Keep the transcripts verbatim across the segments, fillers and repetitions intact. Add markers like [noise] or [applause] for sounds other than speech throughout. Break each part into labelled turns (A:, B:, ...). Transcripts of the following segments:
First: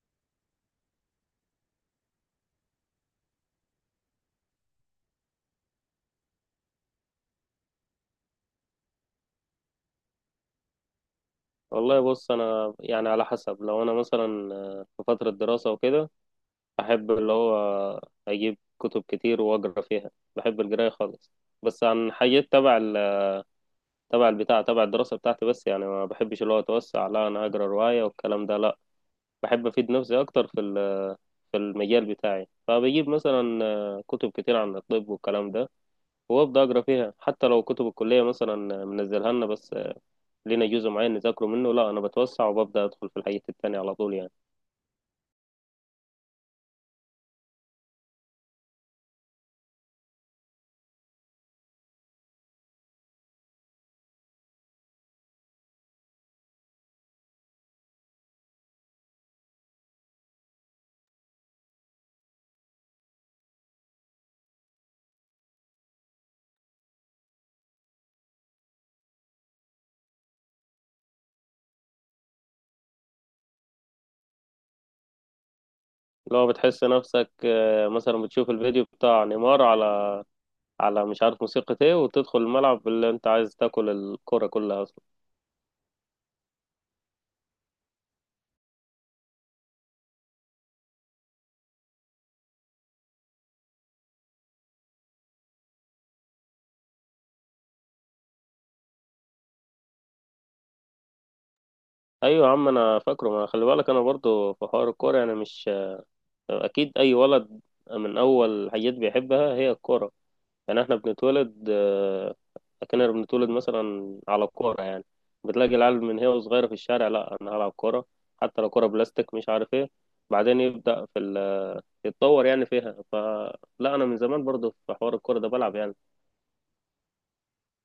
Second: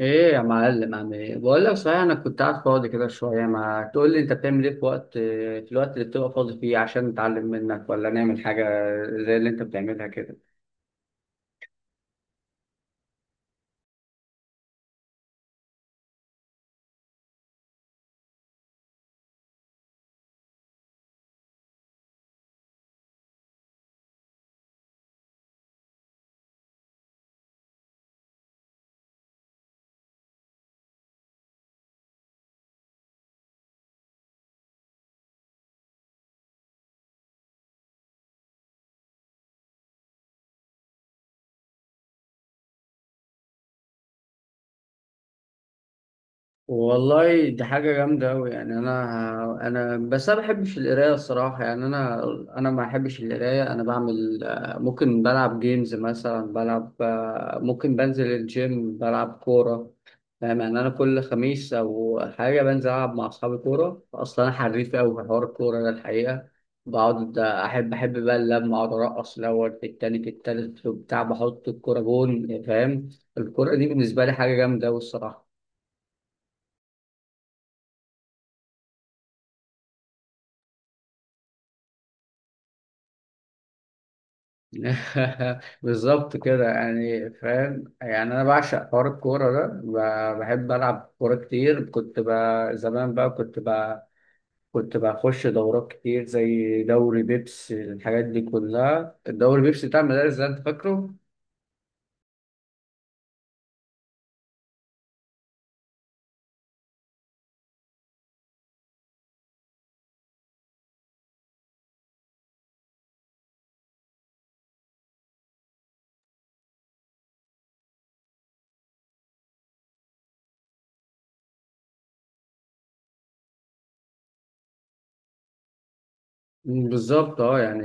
A: ايه يا معلم، عم ايه، بقول لك صحيح، انا كنت قاعد فاضي كده شويه، ما تقول لي انت بتعمل ايه في وقت في الوقت اللي بتبقى فاضي فيه عشان نتعلم منك ولا نعمل حاجه زي اللي انت بتعملها كده.
B: والله بص، انا يعني على حسب. لو انا مثلا آه، في فتره دراسه وكده احب اللي هو اجيب كتب كتير واقرا فيها. بحب القرايه خالص، بس عن حاجات تبع ال- تبع البتاع تبع الدراسه بتاعتي. بس يعني ما بحبش اللي هو اتوسع، لا انا اقرا روايه والكلام ده، لا بحب افيد نفسي اكتر في ال- في المجال بتاعي. فبجيب مثلا آه، كتب كتير عن الطب والكلام ده وابدا اقرا فيها، حتى لو كتب الكليه مثلا منزلها لنا بس لينا جزء معين نذاكره منه، لا انا بتوسع وببدا ادخل في الحاجات التانية على طول يعني.
A: والله دي حاجة جامدة أوي يعني. أنا أنا بس أنا ما بحبش القراية الصراحة يعني. أنا أنا ما بحبش القراية. أنا بعمل آه، ممكن بلعب جيمز مثلا، بلعب آه، ممكن بنزل الجيم، بلعب كورة، فاهم يعني. أنا كل خميس أو حاجة بنزل ألعب مع أصحابي كورة، أصلا أنا حريف أوي في حوار الكورة ده الحقيقة. بقعد أحب أحب بقى اللمة، أقعد أرقص الأول، في التاني، في التالت، في بتاع، بحط الكورة جون، فاهم. الكورة دي بالنسبة لي حاجة جامدة أوي الصراحة.
B: لو بتحس نفسك آه، مثلا بتشوف الفيديو بتاع نيمار على على مش عارف موسيقى ايه، وتدخل الملعب اللي انت عايز تاكل الكرة كلها اصلا.
A: [laughs] بالظبط كده، يعني فاهم يعني. انا بعشق حوار الكوره ده. ب- بحب العب كوره كتير. كنت بقى زمان بقى كنت بقى كنت بخش دورات كتير زي دوري بيبس، الحاجات دي كلها، الدوري بيبس بتاع المدارس ده انت فاكره؟
B: ايوه يا عم انا فاكره، ما خلي بالك انا برضو في حوار الكورة يعني، مش آه، اكيد اي ولد من اول حاجات بيحبها هي الكورة. يعني احنا بنتولد آه، كأننا بنتولد مثلا على الكورة يعني. بتلاقي العيال من هي وصغيرة في الشارع، لا انا هلعب كورة، حتى لو كورة بلاستيك مش عارف ايه. بعدين يبدأ في ال يتطور يعني فيها. فلا، انا من زمان برضو في حوار الكوره ده بلعب يعني.
A: مم، بالظبط اه يعني.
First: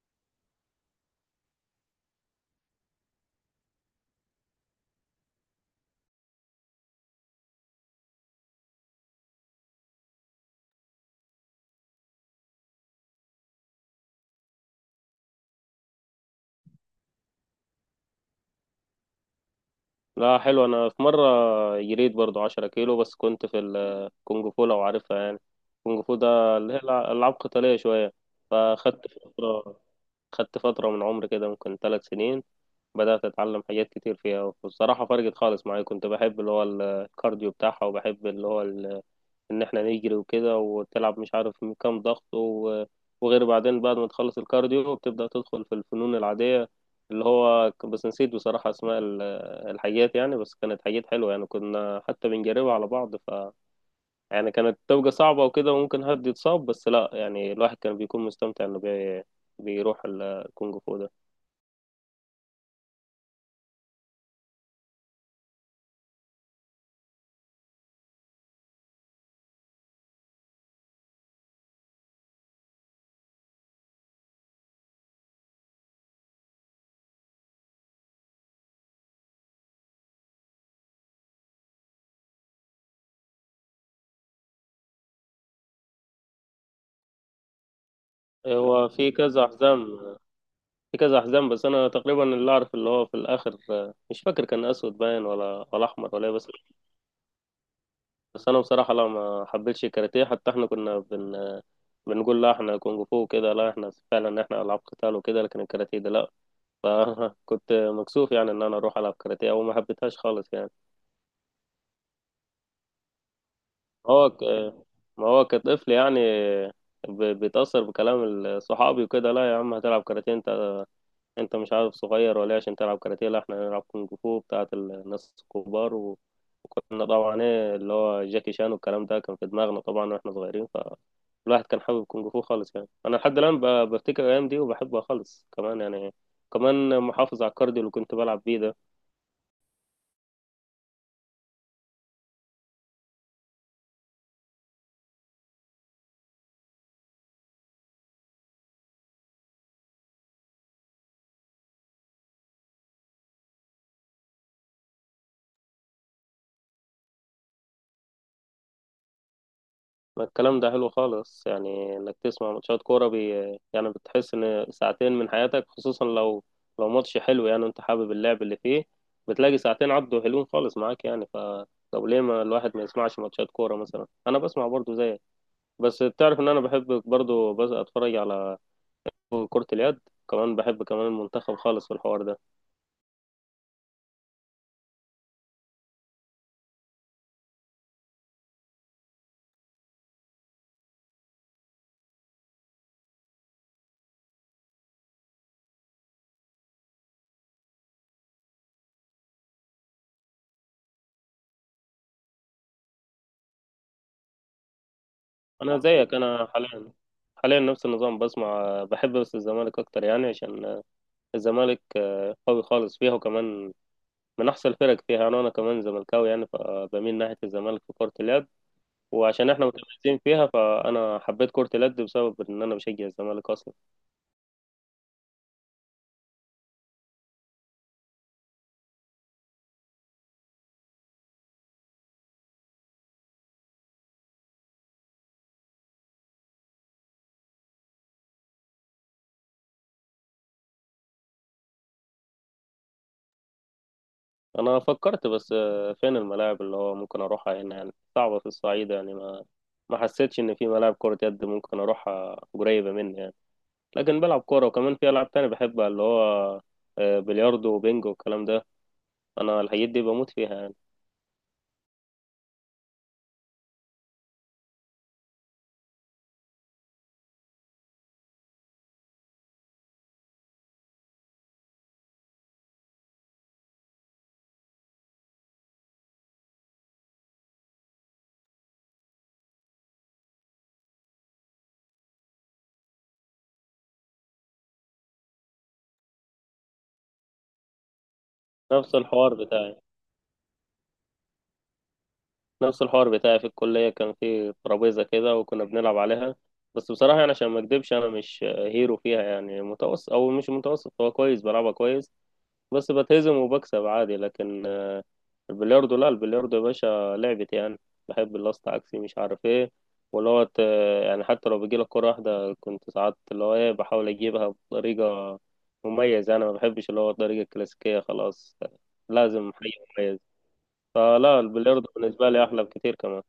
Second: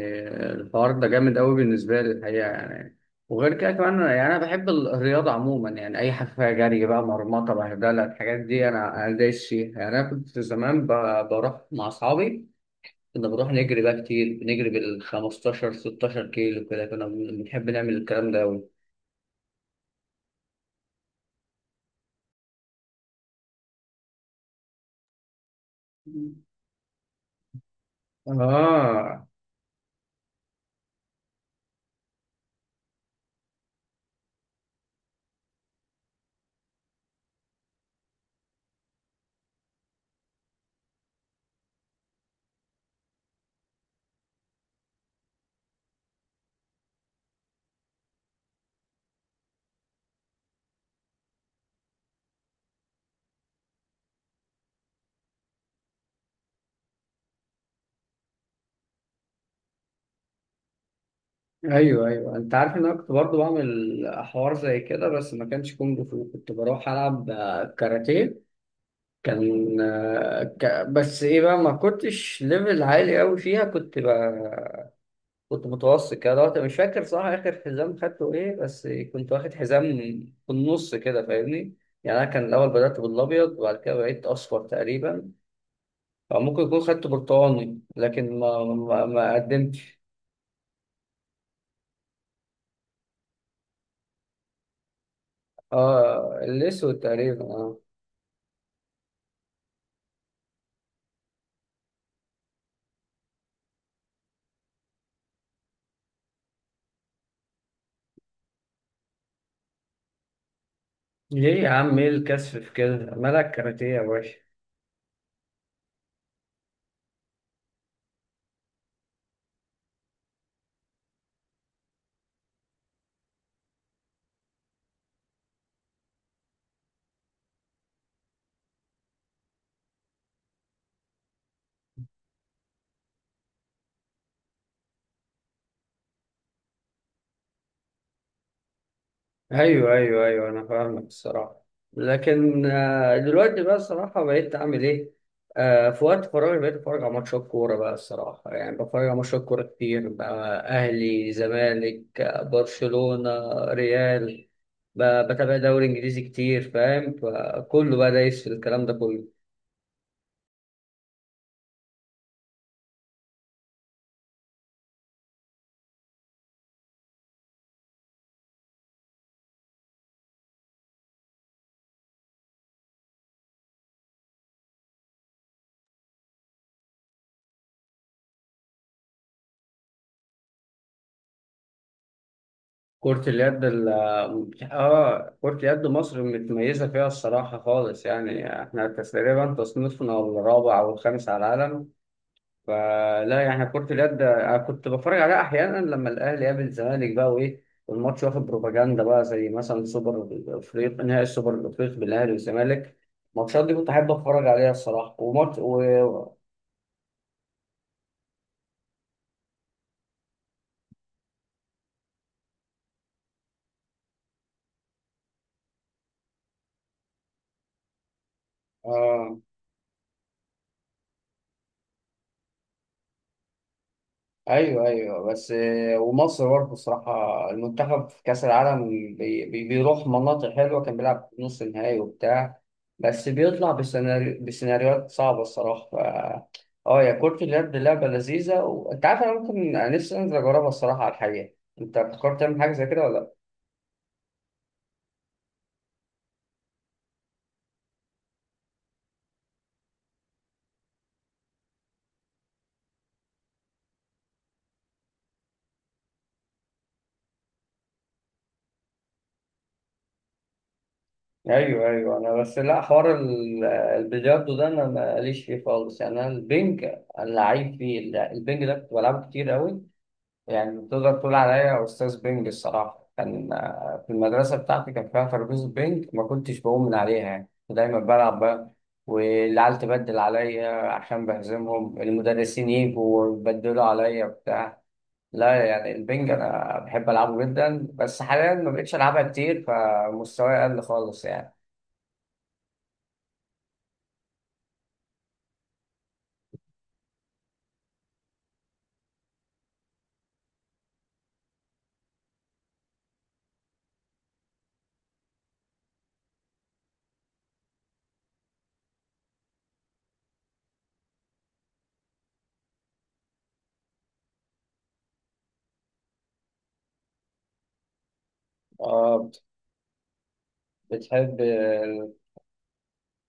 A: الحوار ده جامد قوي بالنسبه لي الحقيقه يعني. وغير كده كمان، يعني انا بحب ال- الرياضه عموما، يعني اي حاجه فيها جري بقى، مرمطه، بهدله، الحاجات دي انا انا دايس فيها يعني. انا كنت زمان ب- بروح مع اصحابي، كنا بنروح نجري بقى كتير، بنجري بال خمسة عشر ستة عشر كيلو كده، كنا بنحب نعمل الكلام ده أوي.
B: لا حلو، انا في مره جريت برضو 10 كيلو بس كنت في الكونغ فو لو عارفها يعني. الكونغ فو ده اللي هي الع- العاب قتاليه شويه. فخدت
A: اه،
B: فتره خدت فتره من عمري كده، ممكن ثلاث سنين بدات اتعلم حاجات كتير فيها والصراحه فرقت خالص معايا. كنت بحب اللي هو الكارديو بتاعها، وبحب اللي هو ان احنا نجري وكده وتلعب مش عارف من كام ضغط و- وغير. بعدين بعد ما تخلص الكارديو بتبدأ تدخل في الفنون العادية اللي هو ك- بس نسيت بصراحة اسماء ال- الحاجات يعني. بس كانت حاجات حلوة يعني، كنا حتى بنجربها على بعض. ف يعني كانت تبقى صعبة وكده وممكن حد يتصاب، بس لا يعني الواحد كان بيكون مستمتع انه بي... بيروح ال- الكونغ فو ده.
A: ايوه ايوه، انت عارف ان انا كنت برضه بعمل حوار زي كده، بس ما كانش كونج فو، كنت بروح العب آه، كاراتيه. كان آه، ك... بس ايه بقى، ما كنتش ليفل عالي قوي فيها. كنت بقى كنت متوسط كده. دلوقتي مش فاكر صح اخر حزام خدته ايه، بس كنت واخد حزام في النص كده فاهمني، يعني انا كان الاول بدأت بالابيض وبعد كده بقيت اصفر تقريبا، أو ممكن يكون خدت برتقاني، لكن ما
B: هو
A: ما,
B: في
A: ما
B: كذا حزام،
A: قدمتش.
B: في كذا حزام بس انا تقريبا اللي اعرف اللي هو في الاخر، مش فاكر كان اسود باين ولا ولا احمر ولا إيه،
A: اه،
B: بس.
A: الاسود تقريبا، اه.
B: بس انا بصراحه لا ما حبيتش الكاراتيه. حتى احنا كنا بن بنقول لا احنا كونغ فو وكده، لا احنا فعلا احنا العاب قتال وكده، لكن الكاراتيه ده لا. فكنت [laughs] مكسوف يعني ان انا اروح العب كاراتيه وما حبيتهاش خالص يعني.
A: ليه يا عم؟ ايه الكسف في كده؟ مالك كاراتيه يا
B: هو
A: باشا.
B: ك... ما هو كطفل يعني، ب... بيتاثر بكلام ال- صحابي وكده. لا يا عم هتلعب كاراتيه؟ انت انت مش عارف صغير ولا إيه عشان تلعب كاراتيه؟ لا احنا هنلعب كونغ فو بتاعت الناس الكبار. كنا طبعا ايه اللي هو جاكي شان والكلام ده كان في دماغنا طبعا واحنا صغيرين. فالواحد كان حابب كونج فو خالص يعني. انا لحد الان ب- بفتكر الايام دي وبحبها خالص كمان يعني، كمان محافظ على الكارديو اللي كنت بلعب بيه ده.
A: ايوه ايوه ايوه، انا فاهمك الصراحه. لكن آه، دلوقتي بقى الصراحه بقيت اعمل ايه؟ آه، في وقت فراغي بقيت اتفرج على ماتشات كوره بقى الصراحه، يعني بتفرج على ماتشات كوره كتير بقى: اهلي، زمالك، آه، برشلونه، ريال. ب- بتابع دوري انجليزي كتير فاهم، فكله بقى دايس في الكلام ده كله.
B: ما الكلام ده حلو خالص يعني، انك تسمع ماتشات كوره بي يعني بتحس ان ساعتين من حياتك، خصوصا لو لو ماتش حلو يعني انت حابب اللعب اللي فيه، بتلاقي ساعتين عدوا حلوين خالص معاك يعني. ف طب ليه ما الواحد ما يسمعش ماتشات كوره؟ مثلا انا بسمع برضو زيك. بس تعرف ان انا بحب برضو بس اتفرج على كرة اليد كمان؟ بحب كمان المنتخب خالص في الحوار ده.
A: كرة اليد ال اه، كرة يد مصر متميزة فيها الصراحة خالص، يعني احنا تقريبا تصنيفنا الرابع أو الخامس على العالم. فلا يعني، كرة اليد أنا كنت بتفرج عليها أحيانا لما الأهلي يقابل الزمالك بقى وإيه، والماتش واخد بروباجندا بقى، زي مثلا سوبر الأفريقي، نهائي السوبر الأفريقي بين الأهلي والزمالك، الماتشات دي كنت أحب أتفرج عليها الصراحة. وماتش و...
B: انا زيك، انا حاليا حاليا نفس النظام بسمع، بحب بس الزمالك اكتر يعني، عشان الزمالك آه، قوي خالص فيها وكمان من احسن الفرق فيها. يعني انا كمان زملكاوي يعني، فبميل ناحية الزمالك في كرة اليد.
A: آه،
B: وعشان احنا متميزين فيها فانا حبيت كرة اليد بسبب ان انا بشجع الزمالك اصلا.
A: ايوه ايوه. بس آه، ومصر برضه الصراحه، المنتخب في كاس العالم بي بي- بيروح مناطق حلوه، كان بيلعب في نص النهائي وبتاع، بس بيطلع بسيناريو بسيناريوهات صعبه الصراحه ف... اه. يا كرة اليد لعبه لذيذه، وانت عارف انا ممكن، أنا نفسي انزل اجربها الصراحه على الحقيقه. انت فكرت تعمل حاجه زي كده ولا لا؟
B: انا فكرت بس آه، فين الملاعب اللي هو ممكن اروحها هنا؟ يعني صعبة في الصعيد يعني، ما ما حسيتش ان في ملاعب كرة يد ممكن اروحها قريبة مني يعني. لكن بلعب كورة وكمان في العاب تانية بحبها اللي هو آه، بلياردو وبينجو والكلام ده. انا الحاجات دي بموت فيها يعني.
A: ايوه ايوه، انا بس لا، حوار ال- البلياردو ده انا ماليش فيه خالص يعني. انا البنج، أنا لعيب فيه. البنج ده كنت بلعبه كتير قوي، يعني تقدر تقول عليا أستاذ بينج الصراحة. كان آه، في المدرسة بتاعتي كان فيها ترابيزة بينج، ما كنتش بقوم من عليها يعني، كنت دايما بلعب بقى، والعيال تبدل عليا عشان بهزمهم، المدرسين يجوا ويبدلوا عليا وبتاع. لا يعني البينج أنا بحب ألعبه جدا، بس حاليا ما بقتش
B: نفس
A: ألعبها
B: الحوار
A: كتير
B: بتاعي
A: فمستواي قل خالص يعني.
B: نفس الحوار بتاعي في الكلية كان في ترابيزة كده وكنا بنلعب عليها. بس بصراحة يعني عشان ما اكدبش انا مش آه، هيرو فيها يعني، متوسط او مش متوسط، هو كويس بلعبها كويس، بس بتهزم وبكسب عادي. لكن البلياردو، لا البلياردو يا باشا لعبتي يعني. بحب اللاست عكسي مش عارف ايه، واللي هو ت- يعني حتى لو بيجيلك كرة واحدة كنت ساعات اللي هو ايه بحاول اجيبها بطريقة مميزة يعني. ما بحبش اللي هو الطريقة الكلاسيكية خلاص،
A: آه.
B: لازم حي مميز.
A: بتحب.
B: فلا البلياردو بالنسبة لي أحلى بكتير كمان.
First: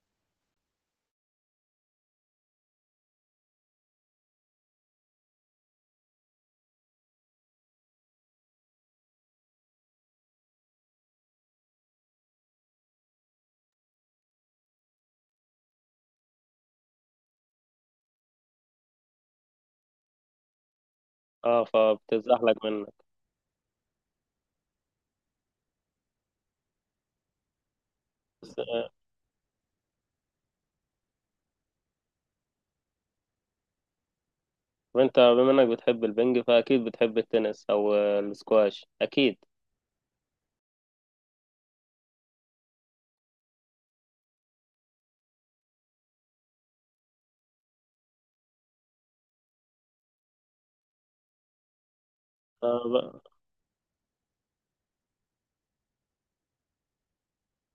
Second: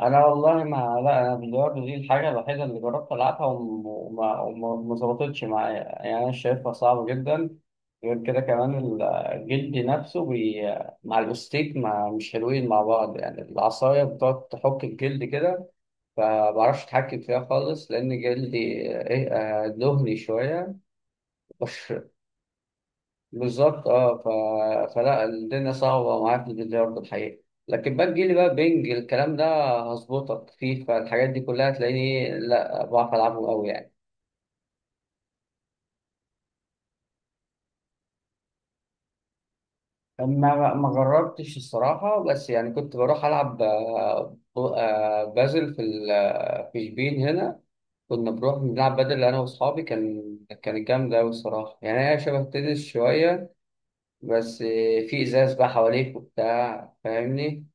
A: انا والله ما، لا انا بلياردو دي الحاجه الوحيده اللي جربت العبها، وم- وما وما وما ظبطتش معايا، يعني انا شايفها صعبه جدا. غير كده كمان ال- جلدي نفسه بي... مع الاستيك ما مش حلوين مع بعض، يعني العصايه بتقعد تحك الجلد كده، فمعرفش اتحكم فيها خالص، لان جلدي ايه، آه، دهني شويه.
B: اه
A: [laughs]
B: فبتزحلق منك
A: بالظبط اه. ف... فلا الدنيا صعبه ومعاك في البلياردو الحقيقه. لكن بقى تجيلي بقى
B: بس.
A: بينج
B: آه،
A: الكلام ده، هظبطك، فيفا الحاجات دي كلها هتلاقيني، لا بعرف العبه قوي يعني.
B: وانت بما انك بتحب البنج فأكيد بتحب التنس أو آه، السكواش أكيد.
A: ما ما جربتش الصراحه، بس يعني كنت بروح العب آه، ب- آه، بازل في ال... آه، في شبين هنا، كنا بنروح بنلعب بدل انا واصحابي. كان كانت جامده قوي الصراحه، يعني هي شبه
B: آه،
A: التنس
B: ب-
A: شويه، بس آه، في ازاز بقى حواليك وبتاع فاهمني.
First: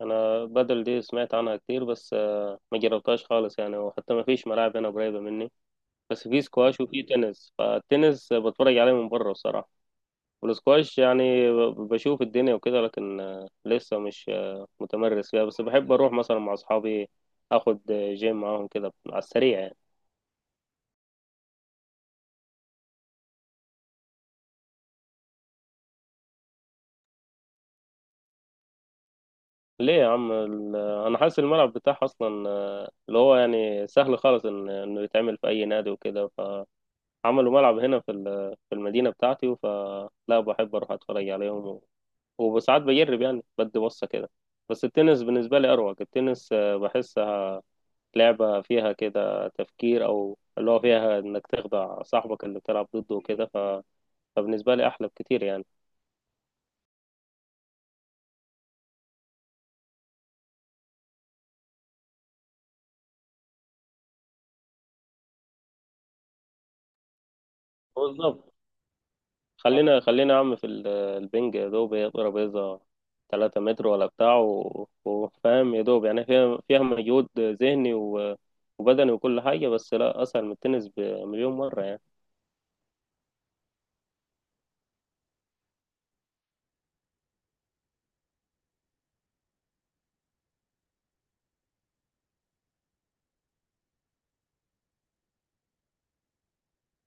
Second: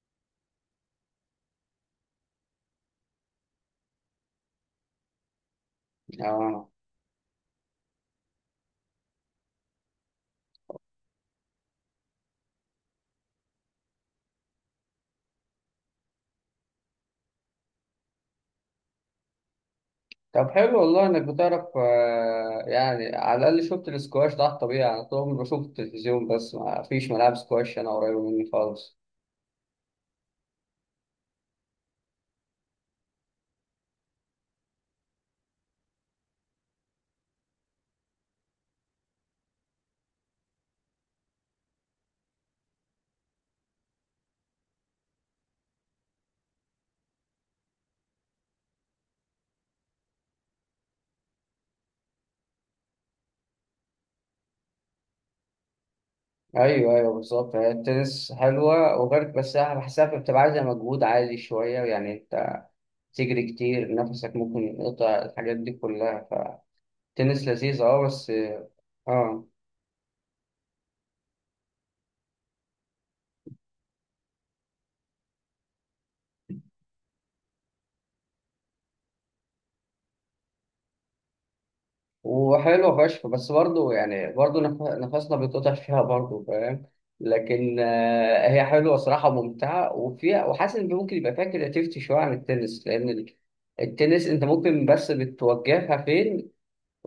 B: أنا بدل دي سمعت عنها كتير بس ما جربتهاش خالص يعني، وحتى ما فيش ملاعب هنا قريبة مني. بس في
A: اه.
B: سكواش وفي تنس. فالتنس بتفرج عليه من بره الصراحة، والسكواش يعني ب- بشوف الدنيا وكده. لكن آه، لسه مش آه، متمرس فيها، بس بحب أروح مثلا مع أصحابي أخد آه، جيم معاهم كده على السريع يعني.
A: طب حلو والله انك بتعرف، آه، يعني على الاقل شفت السكواش ده على الطبيعي. انا طول عمري بشوف التلفزيون، بس ما فيش ملاعب سكواش انا قريبه مني خالص.
B: ليه يا عم ال- أنا حاسس الملعب بتاعها أصلا آه، اللي هو يعني سهل خالص إن- إنه يتعمل في أي نادي وكده. فعملوا ملعب هنا في ال- في المدينة بتاعتي، فلا بحب أروح أتفرج عليهم وساعات بجرب يعني بدي بصة كده. بس التنس بالنسبة لي أروق. التنس آه، بحسها لعبة فيها كده تفكير، أو اللي هو فيها إنك تخدع صاحبك اللي بتلعب ضده وكده. ف- فبالنسبة لي أحلى بكتير يعني.
A: ايوه ايوه، بالظبط. هي التنس حلوه، وغير بس أنا بحسها بتبقى عايزه مجهود عالي شويه يعني، انت تجري كتير، نفسك ممكن يقطع، الحاجات دي كلها، فالتنس لذيذ اه بس.
B: بالظبط.
A: اه.
B: خلينا خلينا يا عم في ال- البنج، يا دوب هي ترابيزة تلاتة متر ولا بتاع، و- وفاهم يا دوب يعني فيها فيها مجهود ذهني و- وبدني وكل حاجة، بس لا أسهل من التنس بمليون مرة يعني.
A: وحلوة فشخ، بس برضه يعني برضه نف- نفسنا بيتقطع فيها برضه فاهم. لكن آه، هي حلوة صراحة ممتعة، وفيها، وحاسس إن ممكن يبقى فيها كرياتيفيتي شوية عن التنس، لأن ال- التنس أنت ممكن بس بتوجهها فين،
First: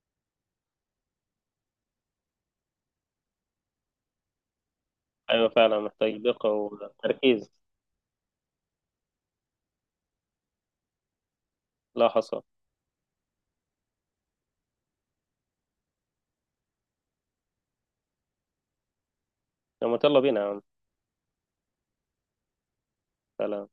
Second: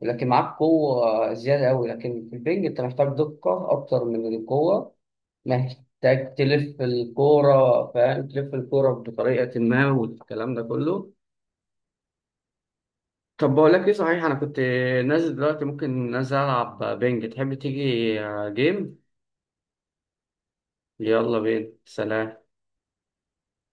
A: لكن معاك قوة زيادة أوي، لكن في البنج أنت محتاج دقة أكتر من القوة.
B: أيوة فعلا محتاج
A: محتاج
B: دقة
A: تلف
B: وتركيز.
A: الكورة فاهم، تلف الكورة بطريقة ما والكلام ده كله.
B: لا حصر.
A: طب بقول لك ايه صحيح، انا كنت نازل دلوقتي، ممكن نازل العب بينج، تحب تيجي جيم؟
B: طب ما يلا بينا يا عم،
A: يلا بينا، سلام.
B: تعالى.